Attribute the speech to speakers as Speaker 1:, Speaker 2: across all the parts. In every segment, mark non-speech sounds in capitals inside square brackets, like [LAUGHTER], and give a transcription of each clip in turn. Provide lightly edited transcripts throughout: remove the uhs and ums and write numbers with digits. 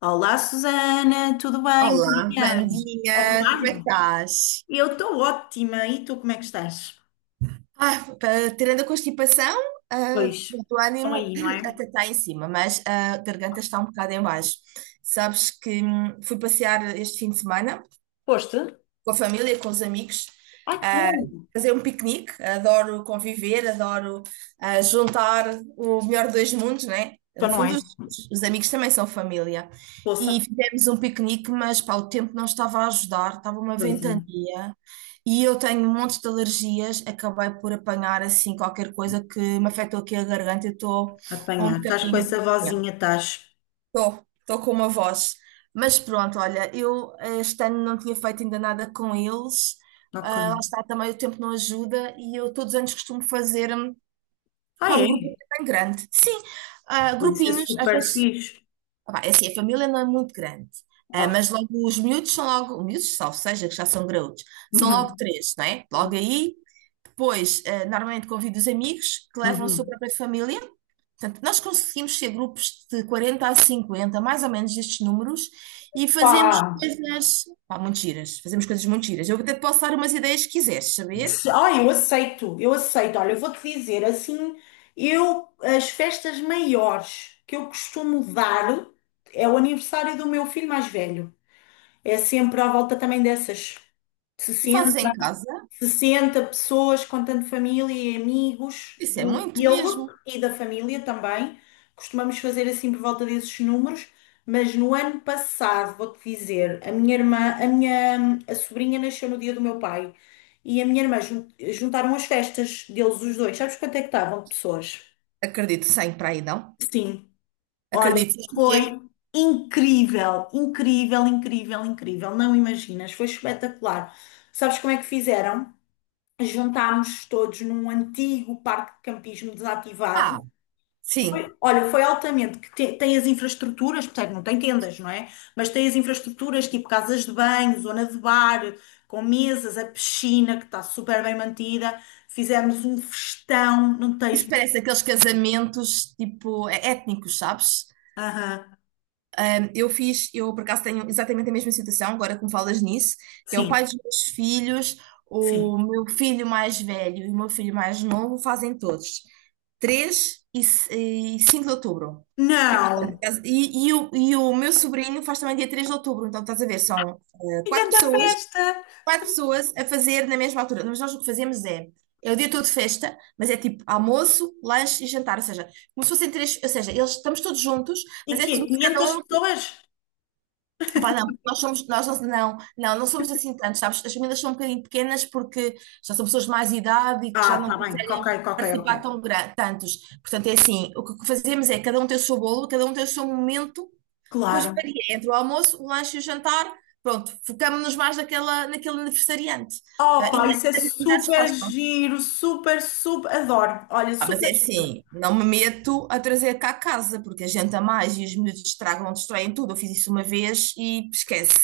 Speaker 1: Olá, Susana, tudo bem? Bom
Speaker 2: Olá,
Speaker 1: dia. Ou boa
Speaker 2: Vandinha, como é que
Speaker 1: tarde.
Speaker 2: estás?
Speaker 1: Eu estou ótima. E tu, como é que estás?
Speaker 2: Tirando a constipação,
Speaker 1: Pois,
Speaker 2: o teu
Speaker 1: estão
Speaker 2: ânimo
Speaker 1: aí, não
Speaker 2: [CLEARS THROAT]
Speaker 1: é?
Speaker 2: até está em cima, mas a garganta está um bocado em baixo. Sabes que fui passear este fim de semana
Speaker 1: Foste?
Speaker 2: com a família, com os amigos,
Speaker 1: Ai, que
Speaker 2: ah,
Speaker 1: bom.
Speaker 2: fazer um piquenique. Adoro conviver, adoro juntar o melhor dos mundos, né?
Speaker 1: Então
Speaker 2: No
Speaker 1: não
Speaker 2: fundo,
Speaker 1: é?
Speaker 2: os amigos também são família. E
Speaker 1: Poça.
Speaker 2: fizemos um piquenique, mas pá, o tempo não estava a ajudar, estava uma
Speaker 1: Pois é.
Speaker 2: ventania. E eu tenho um monte de alergias, acabei por apanhar assim qualquer coisa que me afetou aqui a garganta, eu estou um
Speaker 1: Apanhar. Estás com
Speaker 2: bocadinho
Speaker 1: essa
Speaker 2: doente.
Speaker 1: vozinha, estás.
Speaker 2: Estou com uma voz. Mas pronto, olha, eu este ano não tinha feito ainda nada com eles.
Speaker 1: Ok.
Speaker 2: Ah, lá está, também o tempo não ajuda e eu todos os anos costumo fazer
Speaker 1: Ah,
Speaker 2: pá, um
Speaker 1: é?
Speaker 2: grupo bem grande. Sim,
Speaker 1: Isso é
Speaker 2: grupinhos, às
Speaker 1: super
Speaker 2: vezes,
Speaker 1: fixe.
Speaker 2: pá, é assim, a família não é muito grande. Ah,
Speaker 1: Ah.
Speaker 2: mas logo os miúdos são logo miúdos, salvo seja, que já são graúdos, são logo
Speaker 1: Uhum.
Speaker 2: três, não é? Logo aí, depois, normalmente convido os amigos que levam a sua
Speaker 1: Uhum.
Speaker 2: própria família. Portanto, nós conseguimos ser grupos de 40 a 50, mais ou menos destes números, e fazemos
Speaker 1: Pá,
Speaker 2: coisas, pá, muito giras, fazemos coisas muito giras. Eu até te posso dar umas ideias, que quiseres saber,
Speaker 1: Eu aceito, eu aceito. Olha, eu vou-te dizer assim, eu as festas maiores que eu costumo dar é o aniversário do meu filho mais velho. É sempre à volta também dessas
Speaker 2: e fazes em
Speaker 1: 60,
Speaker 2: casa,
Speaker 1: 60 pessoas, contando família e amigos
Speaker 2: isso é
Speaker 1: do
Speaker 2: muito
Speaker 1: ele
Speaker 2: mesmo.
Speaker 1: e da família também. Costumamos fazer assim por volta desses números, mas no ano passado, vou-te dizer, a minha irmã, a minha a sobrinha nasceu no dia do meu pai e a minha irmã juntaram as festas deles os dois. Sabes quanto é que estavam de pessoas?
Speaker 2: Acredito, sem para aí não.
Speaker 1: Sim, olha,
Speaker 2: Acredito em quê?
Speaker 1: foi incrível, incrível, incrível, incrível. Não imaginas, foi espetacular. Sabes como é que fizeram? Juntámos todos num antigo parque de campismo
Speaker 2: Ah,
Speaker 1: desativado.
Speaker 2: sim.
Speaker 1: Foi, olha, foi altamente, tem as infraestruturas, portanto, não tem tendas, não é? Mas tem as infraestruturas tipo casas de banho, zona de bar, com mesas, a piscina que está super bem mantida. Fizemos um festão, não tens.
Speaker 2: Isso parece aqueles casamentos, tipo, étnicos, sabes?
Speaker 1: Aham,
Speaker 2: Eu fiz, eu por acaso tenho exatamente a mesma situação, agora que me falas nisso, que é o pai
Speaker 1: sim,
Speaker 2: dos meus filhos, o
Speaker 1: sim.
Speaker 2: meu filho mais velho e o meu filho mais novo fazem todos, 3 e 5 de outubro. E,
Speaker 1: Não!
Speaker 2: portanto, e o meu sobrinho faz também dia 3 de outubro, então estás a ver, são
Speaker 1: Que grande festa!
Speaker 2: quatro pessoas a fazer na mesma altura. Mas nós o que fazemos é o dia todo de festa, mas é tipo almoço, lanche e jantar, ou seja, como se fossem três, ou seja, eles estamos todos juntos,
Speaker 1: E
Speaker 2: mas é
Speaker 1: quê?
Speaker 2: como se
Speaker 1: 500
Speaker 2: cada um.
Speaker 1: pessoas?
Speaker 2: Pá, não, nós somos, nós não, não, não, não somos assim tantos, sabes? As famílias são um bocadinho pequenas porque já são pessoas de mais idade e que já
Speaker 1: Ah,
Speaker 2: não
Speaker 1: tá bem, ok,
Speaker 2: conseguem
Speaker 1: ok, ok.
Speaker 2: participar tão tantos. Portanto, é assim, o que fazemos é cada um tem o seu bolo, cada um tem o seu momento, depois
Speaker 1: Claro.
Speaker 2: varia entre o almoço, o lanche e o jantar, pronto, focamos-nos mais naquela, naquele aniversariante. E
Speaker 1: Opa,
Speaker 2: nas
Speaker 1: isso é
Speaker 2: nas atividades que
Speaker 1: super
Speaker 2: gostam.
Speaker 1: giro, super, super, adoro. Olha,
Speaker 2: Ah, mas
Speaker 1: super
Speaker 2: é
Speaker 1: giro.
Speaker 2: assim, não me meto a trazer cá a casa, porque a gente a mais e os miúdos estragam, destroem tudo. Eu fiz isso uma vez e esquece.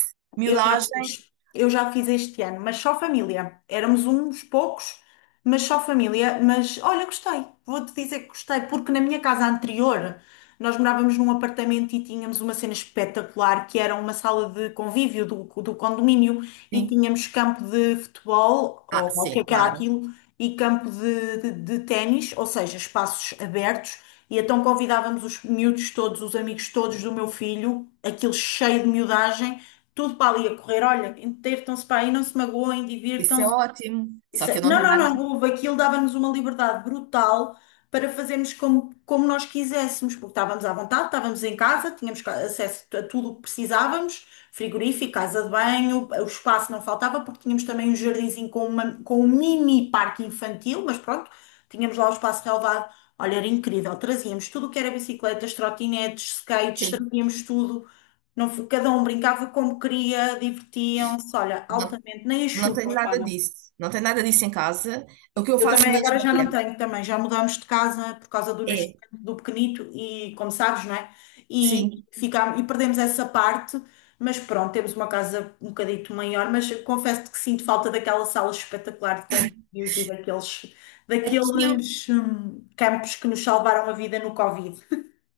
Speaker 2: Miudagem,
Speaker 1: Eu já fiz este ano, mas só família. Éramos uns poucos, mas só família. Mas olha, gostei, vou-te dizer que gostei, porque na minha casa anterior nós morávamos num apartamento e tínhamos uma cena espetacular que era uma sala de convívio do, do condomínio e
Speaker 2: sim.
Speaker 1: tínhamos campo de futebol, ou
Speaker 2: Ah,
Speaker 1: o que é
Speaker 2: sim,
Speaker 1: que era
Speaker 2: claro.
Speaker 1: aquilo, e campo de ténis, ou seja, espaços abertos. E então convidávamos os miúdos todos, os amigos todos do meu filho, aquilo cheio de miudagem tudo para ali a correr. Olha, entretam-se para aí, não se magoem,
Speaker 2: Isso é
Speaker 1: divirtam-se.
Speaker 2: ótimo. Só que eu não
Speaker 1: Não,
Speaker 2: tenho
Speaker 1: não, não,
Speaker 2: nada.
Speaker 1: houve. Aquilo dava-nos uma liberdade brutal para fazermos como, como nós quiséssemos, porque estávamos à vontade, estávamos em casa, tínhamos acesso a tudo o que precisávamos, frigorífico, casa de banho, o espaço não faltava, porque tínhamos também um jardinzinho com, com um mini parque infantil, mas pronto, tínhamos lá o espaço relevado. Olha, era incrível, trazíamos tudo o que era bicicletas, trotinetes, skates,
Speaker 2: Sim,
Speaker 1: trazíamos tudo. Não, cada um brincava como queria, divertiam-se, olha,
Speaker 2: não,
Speaker 1: altamente, nem a
Speaker 2: não tenho
Speaker 1: chuva,
Speaker 2: nada disso. Não tenho nada disso em casa. O que eu
Speaker 1: eu
Speaker 2: faço
Speaker 1: também
Speaker 2: mesmo,
Speaker 1: agora já não
Speaker 2: olha,
Speaker 1: tenho também, já mudámos de casa por causa do nascimento
Speaker 2: é,
Speaker 1: do pequenito e como sabes, não é? E,
Speaker 2: sim,
Speaker 1: ficámos, e perdemos essa parte, mas pronto, temos uma casa um bocadito maior, mas confesso que sinto falta daquela sala espetacular de convívios e daqueles,
Speaker 2: aqui.
Speaker 1: daqueles campos que nos salvaram a vida no Covid.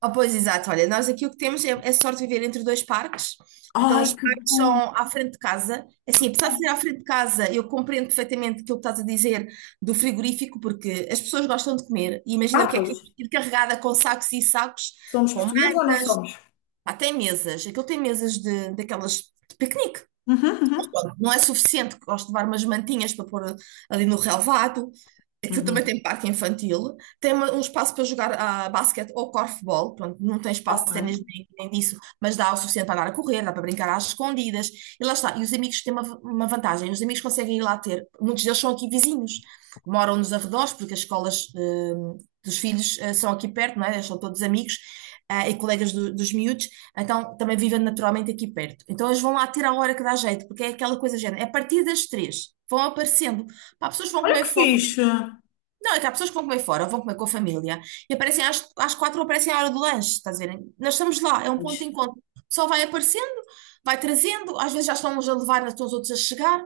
Speaker 2: Ah, pois, exato. Olha, nós aqui o que temos é sorte de viver entre dois parques. Então, os
Speaker 1: Ai, que
Speaker 2: parques são
Speaker 1: bom!
Speaker 2: à frente de casa. Assim, apesar de ser à frente de casa, eu compreendo perfeitamente aquilo que estás a dizer do frigorífico, porque as pessoas gostam de comer. E imagina o
Speaker 1: Ah,
Speaker 2: que é
Speaker 1: pois,
Speaker 2: ir carregada com sacos e sacos,
Speaker 1: somos
Speaker 2: com
Speaker 1: portugueses ou não somos?
Speaker 2: pá, tem mesas, aquilo tem mesas de, daquelas de piquenique.
Speaker 1: Uhum, uhum,
Speaker 2: Pronto, não é suficiente, gosto de levar umas mantinhas para pôr ali no relvado. Aquilo também
Speaker 1: uhum.
Speaker 2: tem parque infantil. Tem um espaço para jogar basquete ou corfball. Pronto, não tem espaço de
Speaker 1: Ok.
Speaker 2: ténis nem, disso, mas dá o suficiente para andar a correr, dá para brincar às escondidas. E lá está. E os amigos têm uma vantagem: os amigos conseguem ir lá ter. Muitos deles são aqui vizinhos, moram nos arredores, porque as escolas dos filhos são aqui perto, não é? Eles são todos amigos e colegas dos miúdos. Então, também vivem naturalmente aqui perto. Então, eles vão lá ter a hora que dá jeito, porque é aquela coisa do género. É a partir das três, vão aparecendo. Pá, pessoas que vão
Speaker 1: Olha
Speaker 2: comer
Speaker 1: que
Speaker 2: fora.
Speaker 1: fixe!
Speaker 2: Não, é que há pessoas que vão comer fora, vão comer com a família. E aparecem às quatro, ou aparecem à hora do lanche, estás a ver? Nós estamos lá, é um ponto de
Speaker 1: Pois.
Speaker 2: encontro. Só vai aparecendo, vai trazendo, às vezes já estão uns a levar, já estão os outros a chegar.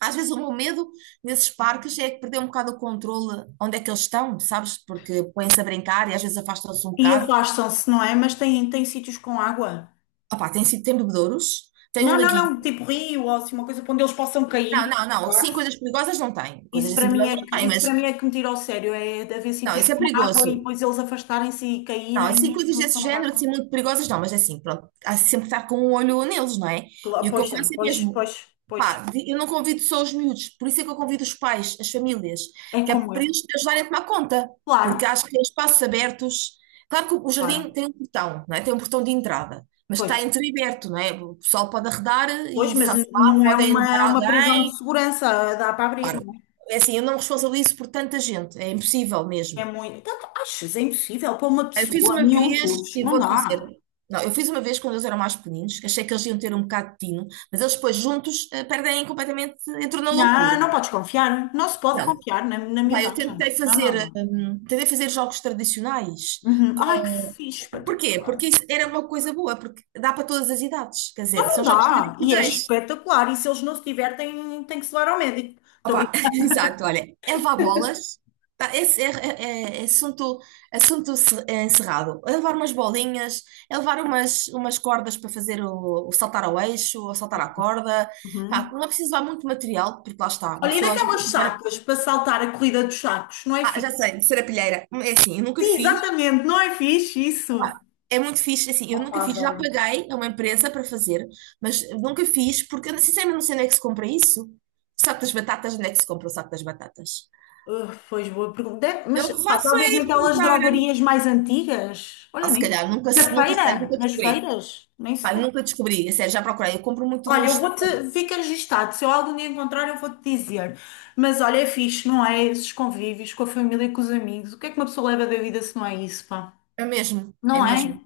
Speaker 2: Às vezes o meu medo nesses parques é perder um bocado o controle onde é que eles estão, sabes? Porque põem-se a brincar e às vezes afastam-se um
Speaker 1: E
Speaker 2: bocado.
Speaker 1: afastam-se, não é? Mas têm, têm sítios com água.
Speaker 2: Ah pá, tem sido, tem bebedouros, tem um
Speaker 1: Não, não,
Speaker 2: laguinho.
Speaker 1: não, tipo rio ou assim, uma coisa para onde eles possam
Speaker 2: Não,
Speaker 1: cair e
Speaker 2: não, não. Sim,
Speaker 1: salvar-se.
Speaker 2: coisas perigosas não tem.
Speaker 1: Isso
Speaker 2: Coisas
Speaker 1: para
Speaker 2: assim
Speaker 1: mim
Speaker 2: perigosas
Speaker 1: é
Speaker 2: não
Speaker 1: que,
Speaker 2: tem,
Speaker 1: isso para mim
Speaker 2: mas
Speaker 1: é que me tira ao sério, é de haver
Speaker 2: não,
Speaker 1: sítios
Speaker 2: isso é
Speaker 1: com água e
Speaker 2: perigoso.
Speaker 1: depois eles afastarem-se e
Speaker 2: Não, assim,
Speaker 1: caírem. E
Speaker 2: coisas
Speaker 1: uma
Speaker 2: desse
Speaker 1: pessoa não dá
Speaker 2: género, assim,
Speaker 1: conta.
Speaker 2: muito perigosas não, mas é assim, pronto, há sempre que estar com um olho neles, não é?
Speaker 1: Claro.
Speaker 2: E o que
Speaker 1: Pois,
Speaker 2: eu faço é
Speaker 1: pois,
Speaker 2: mesmo,
Speaker 1: pois, pois.
Speaker 2: pá, eu não convido só os miúdos, por isso é que eu convido os pais, as famílias,
Speaker 1: É
Speaker 2: que é
Speaker 1: como
Speaker 2: para
Speaker 1: eu.
Speaker 2: eles te ajudarem a tomar conta, porque
Speaker 1: Claro,
Speaker 2: acho que em espaços abertos, claro que o jardim
Speaker 1: claro.
Speaker 2: tem um portão, não é? Tem um portão de entrada, mas que
Speaker 1: Pois,
Speaker 2: está entreaberto, não é? O pessoal pode arredar
Speaker 1: pois,
Speaker 2: e
Speaker 1: mas
Speaker 2: safar,
Speaker 1: não é
Speaker 2: podem levar
Speaker 1: uma prisão de
Speaker 2: alguém,
Speaker 1: segurança, dá para abrir,
Speaker 2: claro.
Speaker 1: não é?
Speaker 2: É assim, eu não me responsabilizo por tanta gente, é impossível
Speaker 1: É
Speaker 2: mesmo.
Speaker 1: muito. Então, achas, é impossível para uma
Speaker 2: Eu fiz
Speaker 1: pessoa,
Speaker 2: uma vez,
Speaker 1: miúdos,
Speaker 2: e
Speaker 1: não
Speaker 2: vou-te dizer,
Speaker 1: dá.
Speaker 2: não, eu fiz uma vez quando eles eram mais pequeninos, que achei que eles iam ter um bocado de tino, mas eles depois juntos perdem completamente, entram na loucura.
Speaker 1: Não, não podes confiar. Não se pode
Speaker 2: Não,
Speaker 1: confiar na, na
Speaker 2: pá, eu
Speaker 1: miudagem. Não, não, não.
Speaker 2: tentei fazer jogos tradicionais
Speaker 1: Uhum. Ai, que
Speaker 2: com...
Speaker 1: fixe,
Speaker 2: Porquê?
Speaker 1: espetacular.
Speaker 2: Porque isso era uma coisa boa, porque dá para todas as idades, quer dizer,
Speaker 1: Não
Speaker 2: são jogos
Speaker 1: dá. E é
Speaker 2: tradicionais.
Speaker 1: espetacular. E se eles não se divertem, tem que se levar ao médico. Estou
Speaker 2: Opa, [LAUGHS]
Speaker 1: brincando.
Speaker 2: exato, olha, Eva Bolas, tá, esse é assunto, é encerrado. É levar umas bolinhas, é levar umas cordas para fazer o saltar ao eixo, ou saltar à corda. Pá,
Speaker 1: Uhum.
Speaker 2: não é preciso levar muito material, porque lá está, uma
Speaker 1: Olha, e
Speaker 2: pessoa já tem
Speaker 1: daquelas
Speaker 2: que levar.
Speaker 1: sacas para saltar a corrida dos sacos? Não é
Speaker 2: Ah, já
Speaker 1: fixe?
Speaker 2: sei, serapilheira. É assim, eu nunca
Speaker 1: Sim,
Speaker 2: fiz.
Speaker 1: exatamente. Não é fixe isso.
Speaker 2: Pá, é muito fixe, assim, eu
Speaker 1: Opa,
Speaker 2: nunca fiz, já
Speaker 1: adoro.
Speaker 2: paguei a uma empresa para fazer, mas nunca fiz, porque eu sinceramente não sei onde é que se compra isso. O saco das batatas, onde é que se compra o saco das batatas?
Speaker 1: Pois boa pergunta. Deve- mas
Speaker 2: Eu que
Speaker 1: pá,
Speaker 2: faço
Speaker 1: talvez
Speaker 2: é ir
Speaker 1: naquelas
Speaker 2: comprar.
Speaker 1: drogarias mais antigas.
Speaker 2: Ah,
Speaker 1: Olha,
Speaker 2: se
Speaker 1: nem.
Speaker 2: calhar, nunca,
Speaker 1: Na
Speaker 2: nunca, sei,
Speaker 1: feira?
Speaker 2: nunca
Speaker 1: Nas
Speaker 2: descobri.
Speaker 1: feiras? Nem
Speaker 2: Pá,
Speaker 1: sei.
Speaker 2: nunca descobri. É sério, já procurei. Eu compro muito
Speaker 1: Olha, eu
Speaker 2: nos.
Speaker 1: vou-te, fica registado. Se eu algum dia encontrar, eu vou-te dizer. Mas olha, é fixe, não é? Esses convívios com a família e com os amigos. O que é que uma pessoa leva da vida se não é isso, pá?
Speaker 2: É mesmo, é
Speaker 1: Não é?
Speaker 2: mesmo,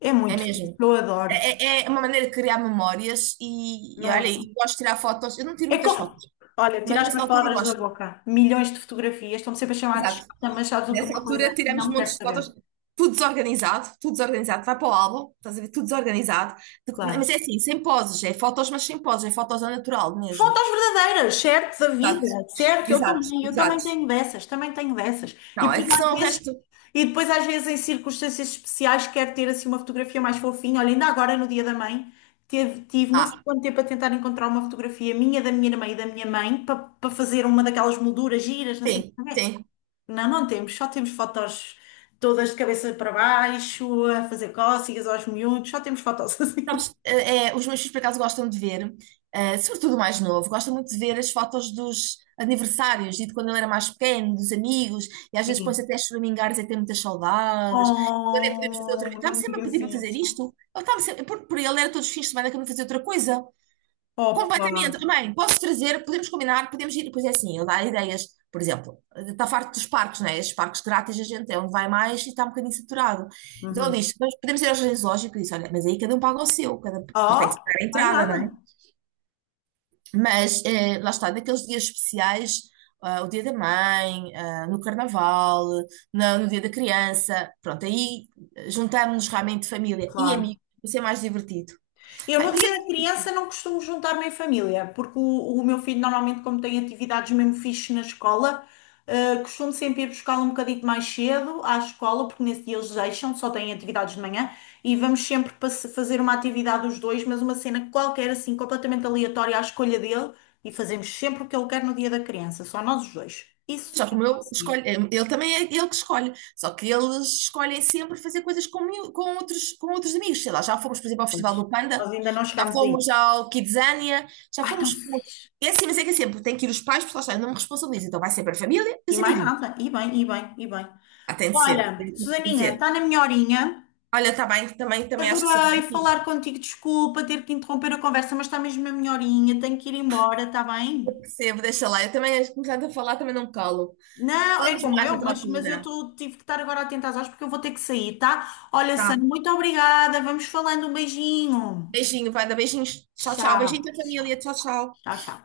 Speaker 1: É
Speaker 2: é
Speaker 1: muito fixe,
Speaker 2: mesmo.
Speaker 1: eu adoro.
Speaker 2: É uma maneira de criar memórias e
Speaker 1: Não é?
Speaker 2: olha, e gosto de tirar fotos. Eu não tiro
Speaker 1: É
Speaker 2: muitas
Speaker 1: como...
Speaker 2: fotos,
Speaker 1: Olha,
Speaker 2: mas
Speaker 1: tiraste
Speaker 2: nessa
Speaker 1: umas
Speaker 2: altura eu
Speaker 1: palavras da
Speaker 2: gosto.
Speaker 1: boca. Milhões de fotografias, estão sempre a chamar de
Speaker 2: Exato.
Speaker 1: chata, mas sabes o que é
Speaker 2: Nessa
Speaker 1: uma coisa?
Speaker 2: altura tiramos
Speaker 1: Não
Speaker 2: montes
Speaker 1: quero
Speaker 2: de
Speaker 1: saber.
Speaker 2: fotos, tudo desorganizado, tudo desorganizado. Vai para o álbum, estás a ver, tudo desorganizado.
Speaker 1: Claro.
Speaker 2: Mas é assim, sem poses, é fotos, mas sem poses, é fotos ao natural mesmo.
Speaker 1: Fotos verdadeiras, certo? Da vida,
Speaker 2: Exato,
Speaker 1: certo?
Speaker 2: exato,
Speaker 1: Eu também
Speaker 2: exato.
Speaker 1: tenho dessas, também tenho dessas. E
Speaker 2: Não, é
Speaker 1: depois
Speaker 2: que são
Speaker 1: às
Speaker 2: o
Speaker 1: vezes,
Speaker 2: resto.
Speaker 1: e depois às vezes em circunstâncias especiais quero ter assim uma fotografia mais fofinha. Olha, ainda agora no Dia da Mãe teve, tive não sei
Speaker 2: Ah,
Speaker 1: quanto tempo a tentar encontrar uma fotografia minha, da minha irmã e da minha mãe para para fazer uma daquelas molduras giras, não sei
Speaker 2: sim,
Speaker 1: o que é.
Speaker 2: sim.
Speaker 1: Não, não temos, só temos fotos todas de cabeça para baixo, a fazer cócegas aos miúdos, só temos fotos assim.
Speaker 2: Sabes,
Speaker 1: [LAUGHS]
Speaker 2: os meus filhos, por acaso, gostam de ver, sobretudo o mais novo, gostam muito de ver as fotos dos aniversários e de quando ele era mais pequeno, dos amigos, e às vezes põe-se até a choramingar e dizer que tem muitas saudades. Quando é que podemos fazer outra vez?
Speaker 1: Oh, não
Speaker 2: Está-me
Speaker 1: me
Speaker 2: sempre a
Speaker 1: digas
Speaker 2: pedir para fazer
Speaker 1: isso.
Speaker 2: isto. Ele estava sempre, por ele era todos os fins de semana que eu me fazia outra coisa. Completamente,
Speaker 1: Opa!
Speaker 2: também. Posso trazer, podemos combinar, podemos ir, pois é assim, eu dar ideias. Por exemplo, está farto dos parques, né? Estes parques grátis, a gente é onde vai mais e está um bocadinho saturado. Então ele
Speaker 1: Uhum.
Speaker 2: diz: "Nós podemos ir ao jardim zoológico", e disse, olha, mas aí cada um paga o seu, cada, porque tem
Speaker 1: Oh,
Speaker 2: que se dar a
Speaker 1: não é
Speaker 2: entrada, não é?
Speaker 1: nada,
Speaker 2: Mas lá está, naqueles dias especiais, o Dia da Mãe, no Carnaval, no Dia da Criança, pronto, aí juntamos-nos realmente família e
Speaker 1: claro.
Speaker 2: amigos, isso é mais divertido.
Speaker 1: Eu
Speaker 2: Bem,
Speaker 1: no dia da criança não costumo juntar-me em família, porque o meu filho normalmente, como tem atividades mesmo fixe na escola, costumo sempre ir buscá-lo um bocadinho mais cedo à escola, porque nesse dia eles deixam, só têm atividades de manhã, e vamos sempre fazer uma atividade os dois, mas uma cena qualquer, assim, completamente aleatória à escolha dele, e fazemos sempre o que ele quer no dia da criança, só nós os dois.
Speaker 2: mas
Speaker 1: Isso
Speaker 2: só
Speaker 1: é
Speaker 2: que
Speaker 1: o.
Speaker 2: o meu escolhe, ele também é ele que escolhe, só que eles escolhem sempre fazer coisas com, com outros amigos, sei lá, já fomos, por exemplo, ao Festival do Panda,
Speaker 1: Nós ainda não
Speaker 2: já
Speaker 1: chegámos a
Speaker 2: fomos
Speaker 1: isso.
Speaker 2: ao Kidzania, já
Speaker 1: Ai, tão
Speaker 2: fomos.
Speaker 1: fixe.
Speaker 2: É assim, mas é que é sempre, tem que ir os pais, porque lá está, eu não me responsabilizo, então vai sempre a família e
Speaker 1: E
Speaker 2: os
Speaker 1: mais
Speaker 2: amiguinhos.
Speaker 1: nada. E bem, e bem, e bem.
Speaker 2: Ah, tem de
Speaker 1: Olha,
Speaker 2: ser, tem de
Speaker 1: Susaninha,
Speaker 2: dizer.
Speaker 1: está na minha horinha.
Speaker 2: Olha, está bem, também, também acho que sim,
Speaker 1: Adorei
Speaker 2: tem que ir.
Speaker 1: falar contigo. Desculpa ter que interromper a conversa, mas está mesmo na minha horinha. Tenho que ir embora, está bem?
Speaker 2: Percebo, deixa lá, eu também, começando a falar, também não me calo.
Speaker 1: Não, é
Speaker 2: Falamos
Speaker 1: como
Speaker 2: mais
Speaker 1: eu,
Speaker 2: noutra
Speaker 1: mas eu
Speaker 2: altura.
Speaker 1: tô, tive que estar agora atenta às horas porque eu vou ter que sair, tá? Olha,
Speaker 2: Tá,
Speaker 1: Sandra, muito obrigada. Vamos falando. Um beijinho.
Speaker 2: beijinho, vai dar beijinhos, tchau, tchau,
Speaker 1: Tchau,
Speaker 2: beijinho da
Speaker 1: tchau,
Speaker 2: família, tchau, tchau.
Speaker 1: tchau, tchau.